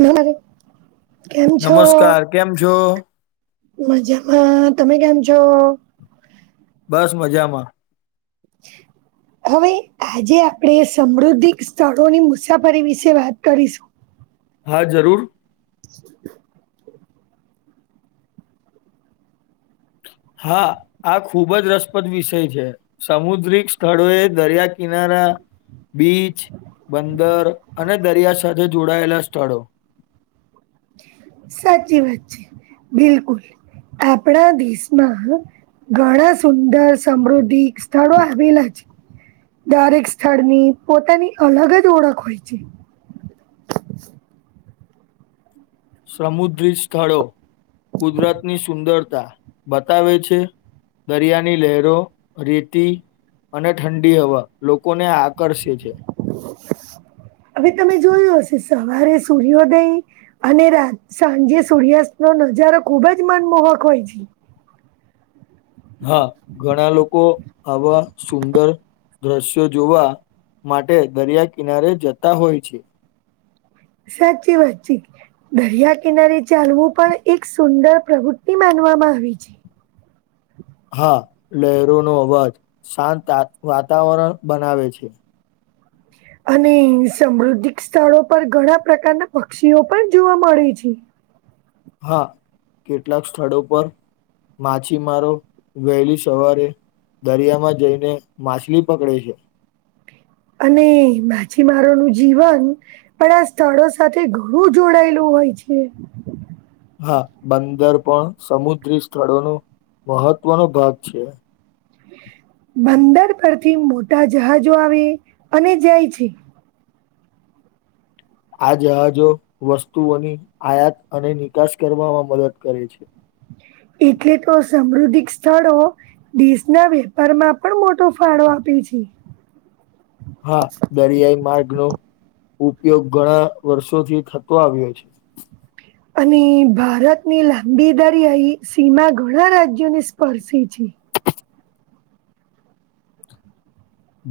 નારે કેમ છો? નમસ્કાર કેમ છો મજામાં તમે કેમ છો? બસ મજામાં. હવે આજે આપણે સમૃદ્ધિક સ્થળોની મુસાફરી વિશે વાત કરીશું. હા જરૂર. [inaudible] [inaudible] હા આ ખૂબ જ રસપ્રદ વિષય છે સમુદ્રિક સ્થળો એ દરિયા કિનારા બીચ બંદર અને દરિયા સાથે જોડાયેલા સ્થળો સાચી વાત છે, બિલકુલ. આપપણા દેશમાં ઘણા સુંદર સમૃદ્ધિક સ્થળો આવેલા છે. દરેક સ્થળની પોતાની અલગ જ ઓળખ હોય છે. [inaudible] સમુદ્રિત સ્થળો કુદરતની સુંદરતા બતાવે છે. દરિયાની લહેરો રેતી અને ઠંડી હવા લોકોને આકર્ષે છે. હવે તમે જોયું હશે સવારે સૂર્યોદય અને રાત સાંજે સૂર્યાસ્ત નો નજારો ખુબ જ મનમોહક હોય છે. હા ઘણા લોકો આવા સુંદર દ્રશ્યો જોવા માટે દરિયા કિનારે જતા હોય છે. સાચી વાતચી દરિયા કિનારી ચાલવું પણ એક સુંદર પ્રવૃતિ માનવું આવી છે. હા લહેરોનો અવાજ શાંત વાતાવરણ બનાવે છે. અને સમૃદ્ધિક સ્થળો પર ઘણા પ્રકારના પક્ષીઓ પણ જોવા મળે છે. હા કેટલાક સ્થળો પર માછીમારો વહેલી સવારે દરિયામાં જઈને માછલી પકડે છે. અને માછીમારોનું જીવન પણ આ સ્થળો સાથે ઘણું જોડાયેલું હોય છે. હા બંદર પણ સમુદ્રી સ્થળોનો મહત્વનો ભાગ છે. બંદર પરથી મોટા જહાજો આવે અને જાય છે. આ જહાજો વસ્તુઓની આયાત અને નિકાસ કરવામાં મદદ કરે છે. [inaudible] એટલે તો સમૃદ્ધિક સ્થળો દેશના વેપારમાં પણ મોટો ફાળો આપે આપે છે. [inaudible] હા દરિયાઈ માર્ગ નો ઉપયોગ ઘણા વર્ષોથી થતો આવ્યો છે. અને ભારતની લાંબી દરિયા સીમા ઘણા રાજ્યોને સ્પર્શે છે.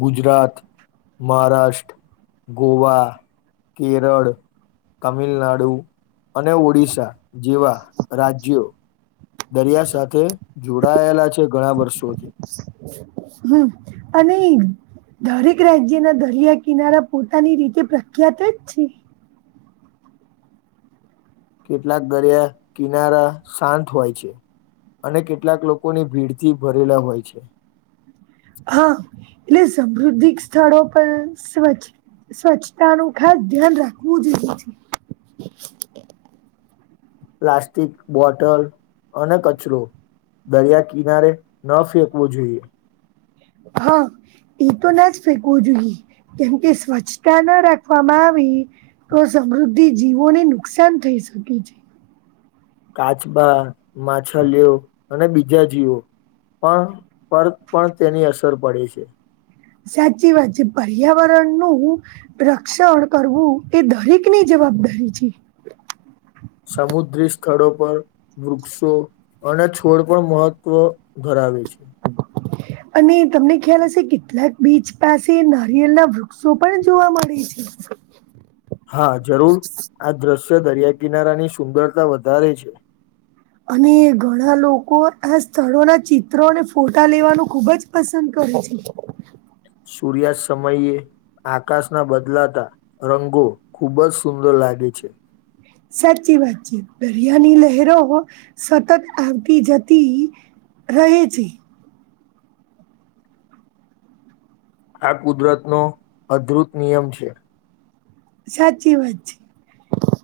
ગુજરાત, મહારાષ્ટ્ર, ગોવા કેરળ તામિલનાડુ અને ઓડિશા જેવા રાજ્યો દરિયા સાથે જોડાયેલા છે, ઘણા વર્ષો હમ અને દરેક રાજ્યના દરિયા કિનારા પોતાની રીતે પ્રખ્યાત જ છે. કેટલાક દરિયા કિનારા શાંત હોય છે. અને કેટલાક લોકોની ભીડથી ભરેલા હોય છે. હા એટલે સમૃદ્ધિક સ્થળો પણ સ્વ છે. સ્વચ્છતા નુ ખાસ ધ્યાન રાખવું જોઈએ છે. [inaudible] પ્લાસ્ટિક બોટલ અને કચરો દરિયા કિનારે ન ફેંકવું જોઈએ. હા એ તો ના જ ફેકવું જોઈએ કેમકે સ્વચ્છતા ના રાખવામાં આવી તો સમૃદ્ધિ જીવોને નુકસાન થઈ શકે છે. કાચબા માછલીયો અને બીજા જીવો પણ પર પણ તેની અસર પડે છે. સાચી વાત છે પર્યાવરણનુ રક્ષણ કરવું એ દરેક ની જ જવાબદારી છે. [inaudible] સમુદ્રી સ્થળો પર વૃક્ષો અને છોડ પણ મહત્વ ધરા આવે છે. અને તમને ખ્યાલ હશે કેટલાક બીચ પાસે નારિયેલના વૃક્ષો પણ જોવા મળે છે. [inaudible] હા જરૂર આ દ્રશ્ય દરિયા કિનારાની સુંદરતા વધારે છે. અને ઘણા લોકો આ સ્થળો ના ચિત્રો અને ફોટા લેવાનું ખુબ જ પસંદ કર [unintelligible] સૂર્યાસ્ સમયે આકાશના બદલાતા રંગો ખૂબ જ સુંદર લાગે છે. સાચી વાતચીત છે દરિયાની લહેરો સતત આવતી જતી રહી છે. આ કુદરતનો અદભુત નિયમ છે. સાચી વાત છે.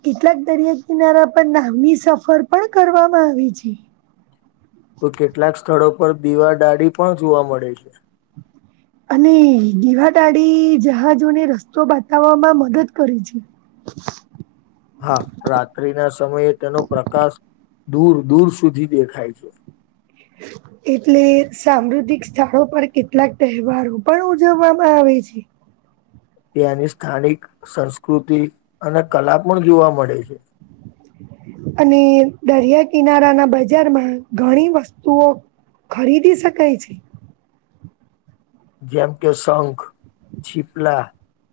કેટલાક દરિયા કિનારા પર નાંની સફર પણ કરવામાં આવી છે. તો કેટલાક સ્થળો પર દીવા ડાડી પણ જોવા મળે છે. અને દીવાદાળી જહાજોને રસ્તો બતાવવામાં મદદ કરી છે. [inaudible] હા રાત્રિ ના સમયે તેનો પ્રકાશ દૂર દૂર સુધી દેખાય છે. એટલે સામૃધિક સ્થળો પર કેટલાક તહેવારો પણ ઉજવવામાં આવે છે. ત્યાંની સ્થાનિક સંસ્કૃતિ અને કલા પણ જોવા મળે છે. અને દરિયા કિનારા ના બજારમાં ઘણી વસ્તુઓ ખરીદી શકાય છે. જેમ કે શંખ છીપલા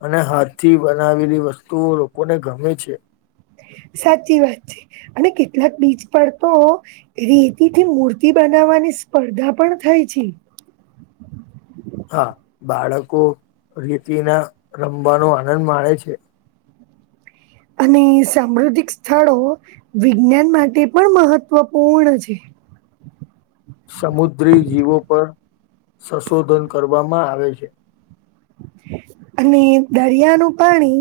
અને હાથ થી બનાવેલી વસ્તુઓ લોકોને ગમે છે. સાચી વાત છે. અને કેટલાક બીચ પર તો રેતીથી મૂર્તિ બનાવવાની સ્પર્ધા પણ થાય ય છી [inaudible] હા બાળકો રેતિના રમવાનો આનંદ માણે છે. અને સામૃદિક સ્થળો વિજ્ઞાન માટે પણ મહત્વપૂર્ણ છે. સમુદ્રી જીવો પર સંશોધન કરવામાં આવે છે. [inaudible] અને દરિયાનું પાણી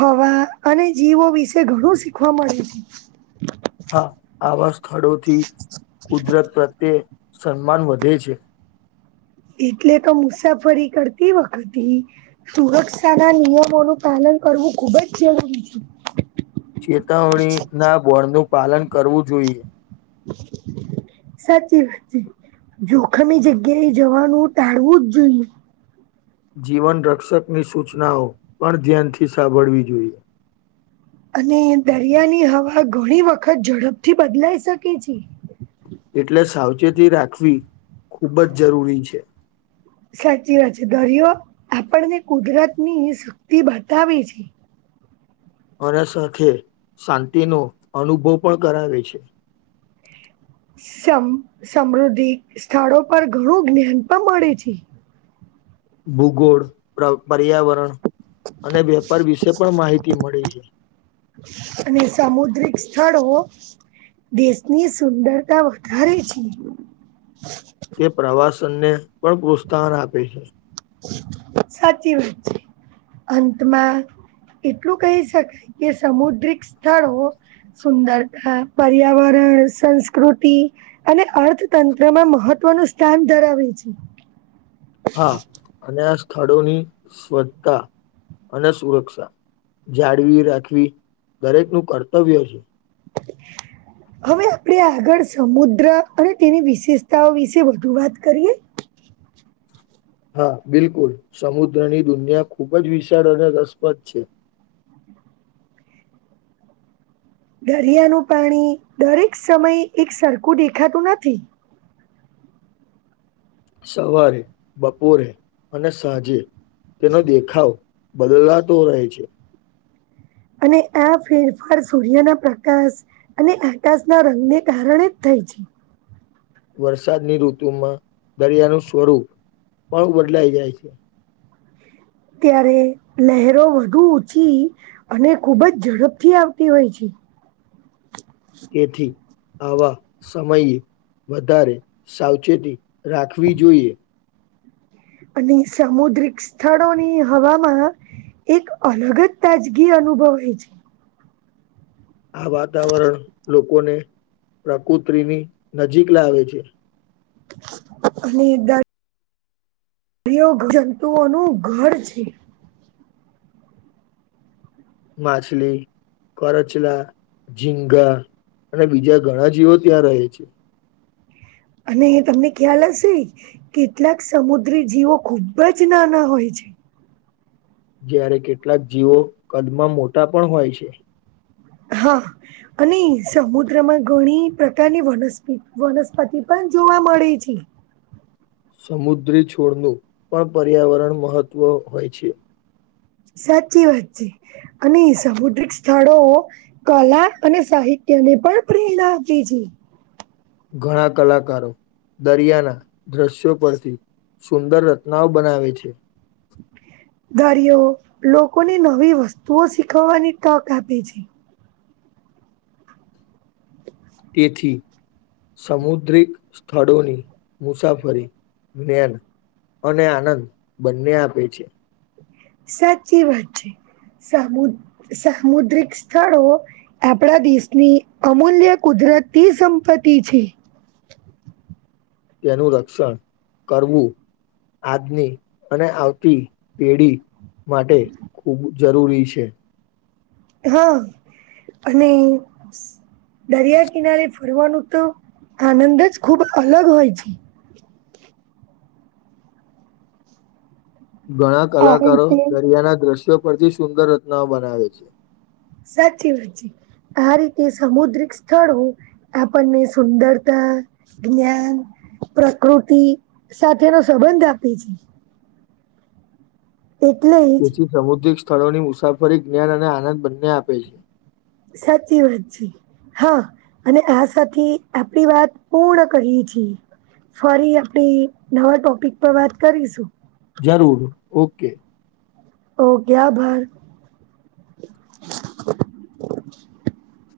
હવા અને જીવો વિશે ઘણું શીખવા મળે છે. હા આવા સ્થળોથી કુદરત પ્રત્યે સન્માન વધે છે. એટલે તો મુસાફરી કરતી વખતે સુરક્ષાના નિયમોનું પાલન કરવું ખુબ જ જરૂરી છે. ચેતવણીના બળનું પાલન કરવું જોઈએ સાચી વાત છે, જોખમી જગ્યા એ જવાનું ટાળવું જ જોઈએ જીવનરક્ષકની સૂચનાઓ પણ ધ્યાનથી સાંભળવી જોઈએ અને દરિયાની હવા ઘણી વખત ઝડપથી બદલાઈ શકે છે. એટલે સાવચેતી રાખવી ખૂબ જ જરૂરી છે. સાચી વાત છે દરિયો આપણને કુદરત ની શક્તિ બતાવે છે. અને સંથે શાંતિનો અનુભવ પણ કરાવે છે. સમ સમૃદ્ધિ સ્થળો પર ઘણું જ્ઞાન પણ મળે છે. ભૂગોળ પ્ર પર્યાવરણ અને વેપાર વિશે પણ માહિતી મળી છે. અને સામુદ્રિક સ્થળો દેશની સુંદરતા વધારે છે. તે પ્રવાસનને પણ પ્રોત્સાહન આપે છે. સાચી વાત છે, અંતમાં એટલું કહી શકાય કે સમુદ્રિક સ્થળો સુંદરતા પર્યાવરણ સંસ્કૃતિ અને અર્થતંત્રમાં મહત્વ તત્વનું યશ સ્થાન ધરાવે છે. હા અને આ સ્થળોની સ્વચ્તા અને સુરક્ષા જાળવી રાખવી દરેકનુ કર્તવ્ય છે. હવે આપણે આગળ સમુદ્ર અને તેની વિશેષતાઓ વિશે વધુ વાત કરીએ [inaudible] હા બિલકુલ સમુદ્રની દુનિયા ખૂબ જ વિશાળ અને રસપ્રદ છે. [inaudible] દરિયાનું પાણી દરેક સમય એક સરખું દેખાતું નથી સવારે, બપોરે અને સાંજે તેનો દેખાવ બદલાતો રહે છે. અને આ ફેરફાર સૂર્યના પ્રકાશ અને આકાશના રંગને કારણે જ થઈ [inaudible] વરસાદની ઋતુમાં દરિયાનું સ્વરૂપ પણ બદલાઈ જાય છે. ત્યારે લહેરો વધુ ઊંચી અને ખુબ જ ઝડપથી આવતી હોય છે [inaudible] તેથી આવા સમયે વધારે સાવચેતી રાખવી જોઈએ અને સામુદ્રિક સ્થળોની હવામાં એક અલગ જ તાજગી અનુભવાય છે. આ વાતાવરણ લોકોને પ્રકૃતિની નજીક લાવે છે. અને દ દરયો જંતુઓનું ઘર છે. માછલી. કરચલા, ઝીંગા અને બીજા ઘણા જીવો ત્યાં રહે છે. અને તમને ખ્યાલ હશે કેટલાક સમુદ્રી જીવો ખુબ જ નાના હોય છે. જ્યારે કેટલાક જીવો કદમાં મોટા પણ હોય છે. હા અને સમુદ્રમાં ઘણી પ્રકારની વનસ્પ વનસ્પતિ પણ જોવા મળી છે. સમુદ્રી છોડનું પણ પર્યાવરણ મહત્વ હોય છે. સાચી વાત છે, અને સમુદ્રિક સ્થળો કલા અને સાહિ તેને પણ પ્રેરણા આપી છે. ઘણા કલાકારો દરિયાના દ્રશ્યો પરથી સુંદર રચનાઓ બનાવે છે. દરિયો લોકોની નવી વસ્તુઓ શીખવવાની તક આપે છે. તેથી. સમુદ્રિક સ્થળોની મુસાફરી જ્ઞાન અને આનંદ બંને આપે છે. સાચી વાત છે. સામુદ સામુદ્રિક સ્થળો આપણા દેશની અમૂલ્ય કુદ- દરતી સંપત્તિ છે. [unintelligible] તેનું રક્ષણ કરવું આજની અને આવતી પેડી માટે ખૂબ જરૂરી છે. હા અને દરિયા કિનારે ફરવાનું તો આનંદ જ ખુબ અલગ હોય છે. ઘણા આ કલાકારો રીતે દરિયાના દ્રશ્યો પરથી સુંદર રચનાઓ બનાવે છે. સાચી વાત છે. આ રીતે સમુદ્રિક સ્થળો આપણને સુંદરતા, જ્ઞાન, પ્રકૃતિ સાથેનો સંબંધ આપે છે. એટલે જ તેથી સમુદ્રિક સ્થળોની મુસાફરી જ્ઞાન અને આનંદ બંને આપે છે. સાચી વાત છે. હા અને આ સાથે આપડી વાત પૂર્ણ કરીએ છીએ. ફરી આપડી નવા ટોપિક પર વાત કરીશું. જરૂર ઓકે ઓકે આભાર